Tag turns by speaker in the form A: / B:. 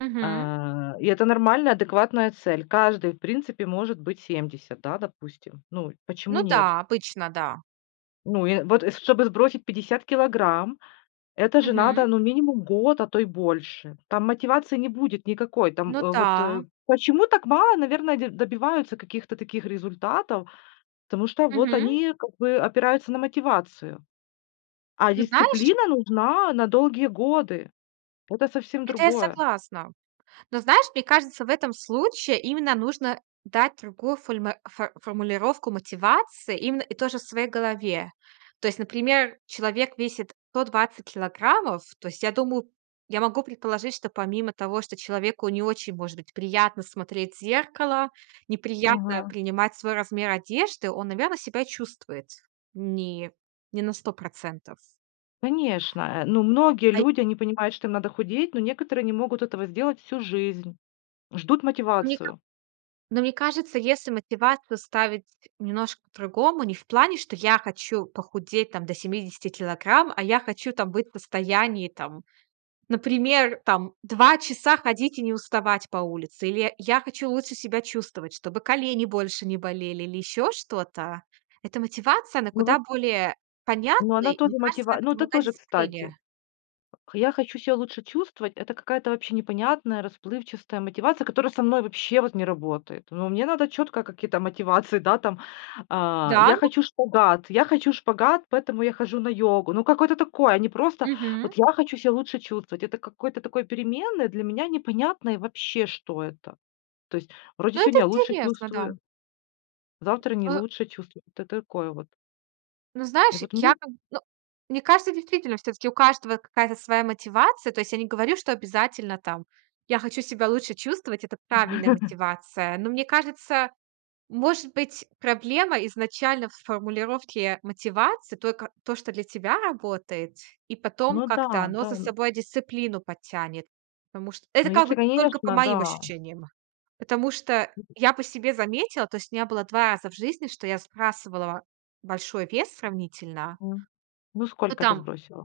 A: Мгм.
B: А, и это нормальная адекватная цель. Каждый, в принципе, может быть 70, да, допустим. Ну, почему
A: Ну
B: нет?
A: да, обычно, да.
B: Ну, и, э, вот, и чтобы сбросить 50 килограмм, это же надо,
A: Мгм.
B: ну, минимум год, а то и больше. Там мотивации не будет никакой. Там,
A: Ну
B: э, вот
A: да.
B: Почему так мало, наверное, дь добиваются каких-то таких результатов? Потому что вот
A: Мгм.
B: они как бы опираются на мотивацию, а
A: Ну, знаешь
B: дисциплина нужна на долгие годы. Это совсем
A: Это я
B: другое.
A: согласна. Но, знаешь, мне кажется, в этом случае именно нужно дать другую фольма фо формулировку мотивации именно и тоже в своей голове. То есть например, человек весит 120 килограммов. То есть я думаю я могу предположить, что помимо того, что человеку не очень может быть приятно смотреть в зеркало, неприятно
B: Мгм.
A: принимать свой размер одежды, он, наверно, себя чувствует ни не на 100 %.
B: Конечно, э, но многие
A: Ай
B: люди, они понимают, что им надо худеть, но некоторые не могут этого сделать всю жизнь, ждут
A: Мне ка
B: мотивацию.
A: но мне кажется, если мотивацию ставить немножко по-другому, не в плане, что я хочу похудеть там до 70 килограмм, а я хочу там быть в состоянии, там, например, там 2 часа ходить и не уставать по улице, или я я хочу лучше себя чувствовать, чтобы колени больше не болели или ещё что-то. Эта мотивация, она
B: Ну
A: куда
B: вот
A: более
B: Ну
A: понятная.
B: она
A: И мне
B: тоже
A: кажется,
B: мотива
A: это
B: ну это
A: помогает
B: тоже, кстати.
A: дисциплине.
B: Я хочу себя лучше чувствовать- это какая-то вообще непонятная, расплывчатая мотивация, которая со мной вообще вот не работает. Ну, мне надо четко какие-то мотивации, да, там, а:
A: Да
B: "Я
A: ну.
B: хочу шпагат я хочу шпагат, поэтому я хожу на йогу". Ну, какое-то такое, а не просто:
A: Мгм.
B: "Вот я хочу себя лучше чувствовать". Это какой-то такой переменной, для меня непонятно и вообще, что это. То есть, вроде
A: Ну это
B: сегодня я лучше
A: интересно, да.
B: чувствую завтра не
A: Э
B: лучше чувствую. Вот это такое вот.
A: Ну,
B: И
A: знаешь,
B: вот мне
A: я как бы ну, мне кажется, действительно, всё-таки у каждого какая-то своя мотивация. То есть я не говорю, что обязательно там Я хочу себя лучше чувствовать. Это правильная мотивация. Но мне кажется, может быть, проблема изначально в формулировке мотивации, только то, что для тебя работает, и потом
B: Ну да,
A: как-то оно
B: да.
A: за собой и дисциплину подтянет. Потому что
B: Ну
A: это как
B: если,
A: бы только по
B: конечно,
A: моим
B: да.
A: ощущениям. Потому что я по себе заметила, то есть у меня было 2 раза в жизни, что я сбрасывала большой вес сравнительно
B: М, ну,
A: Ну,
B: сколько ты
A: там
B: сбросила?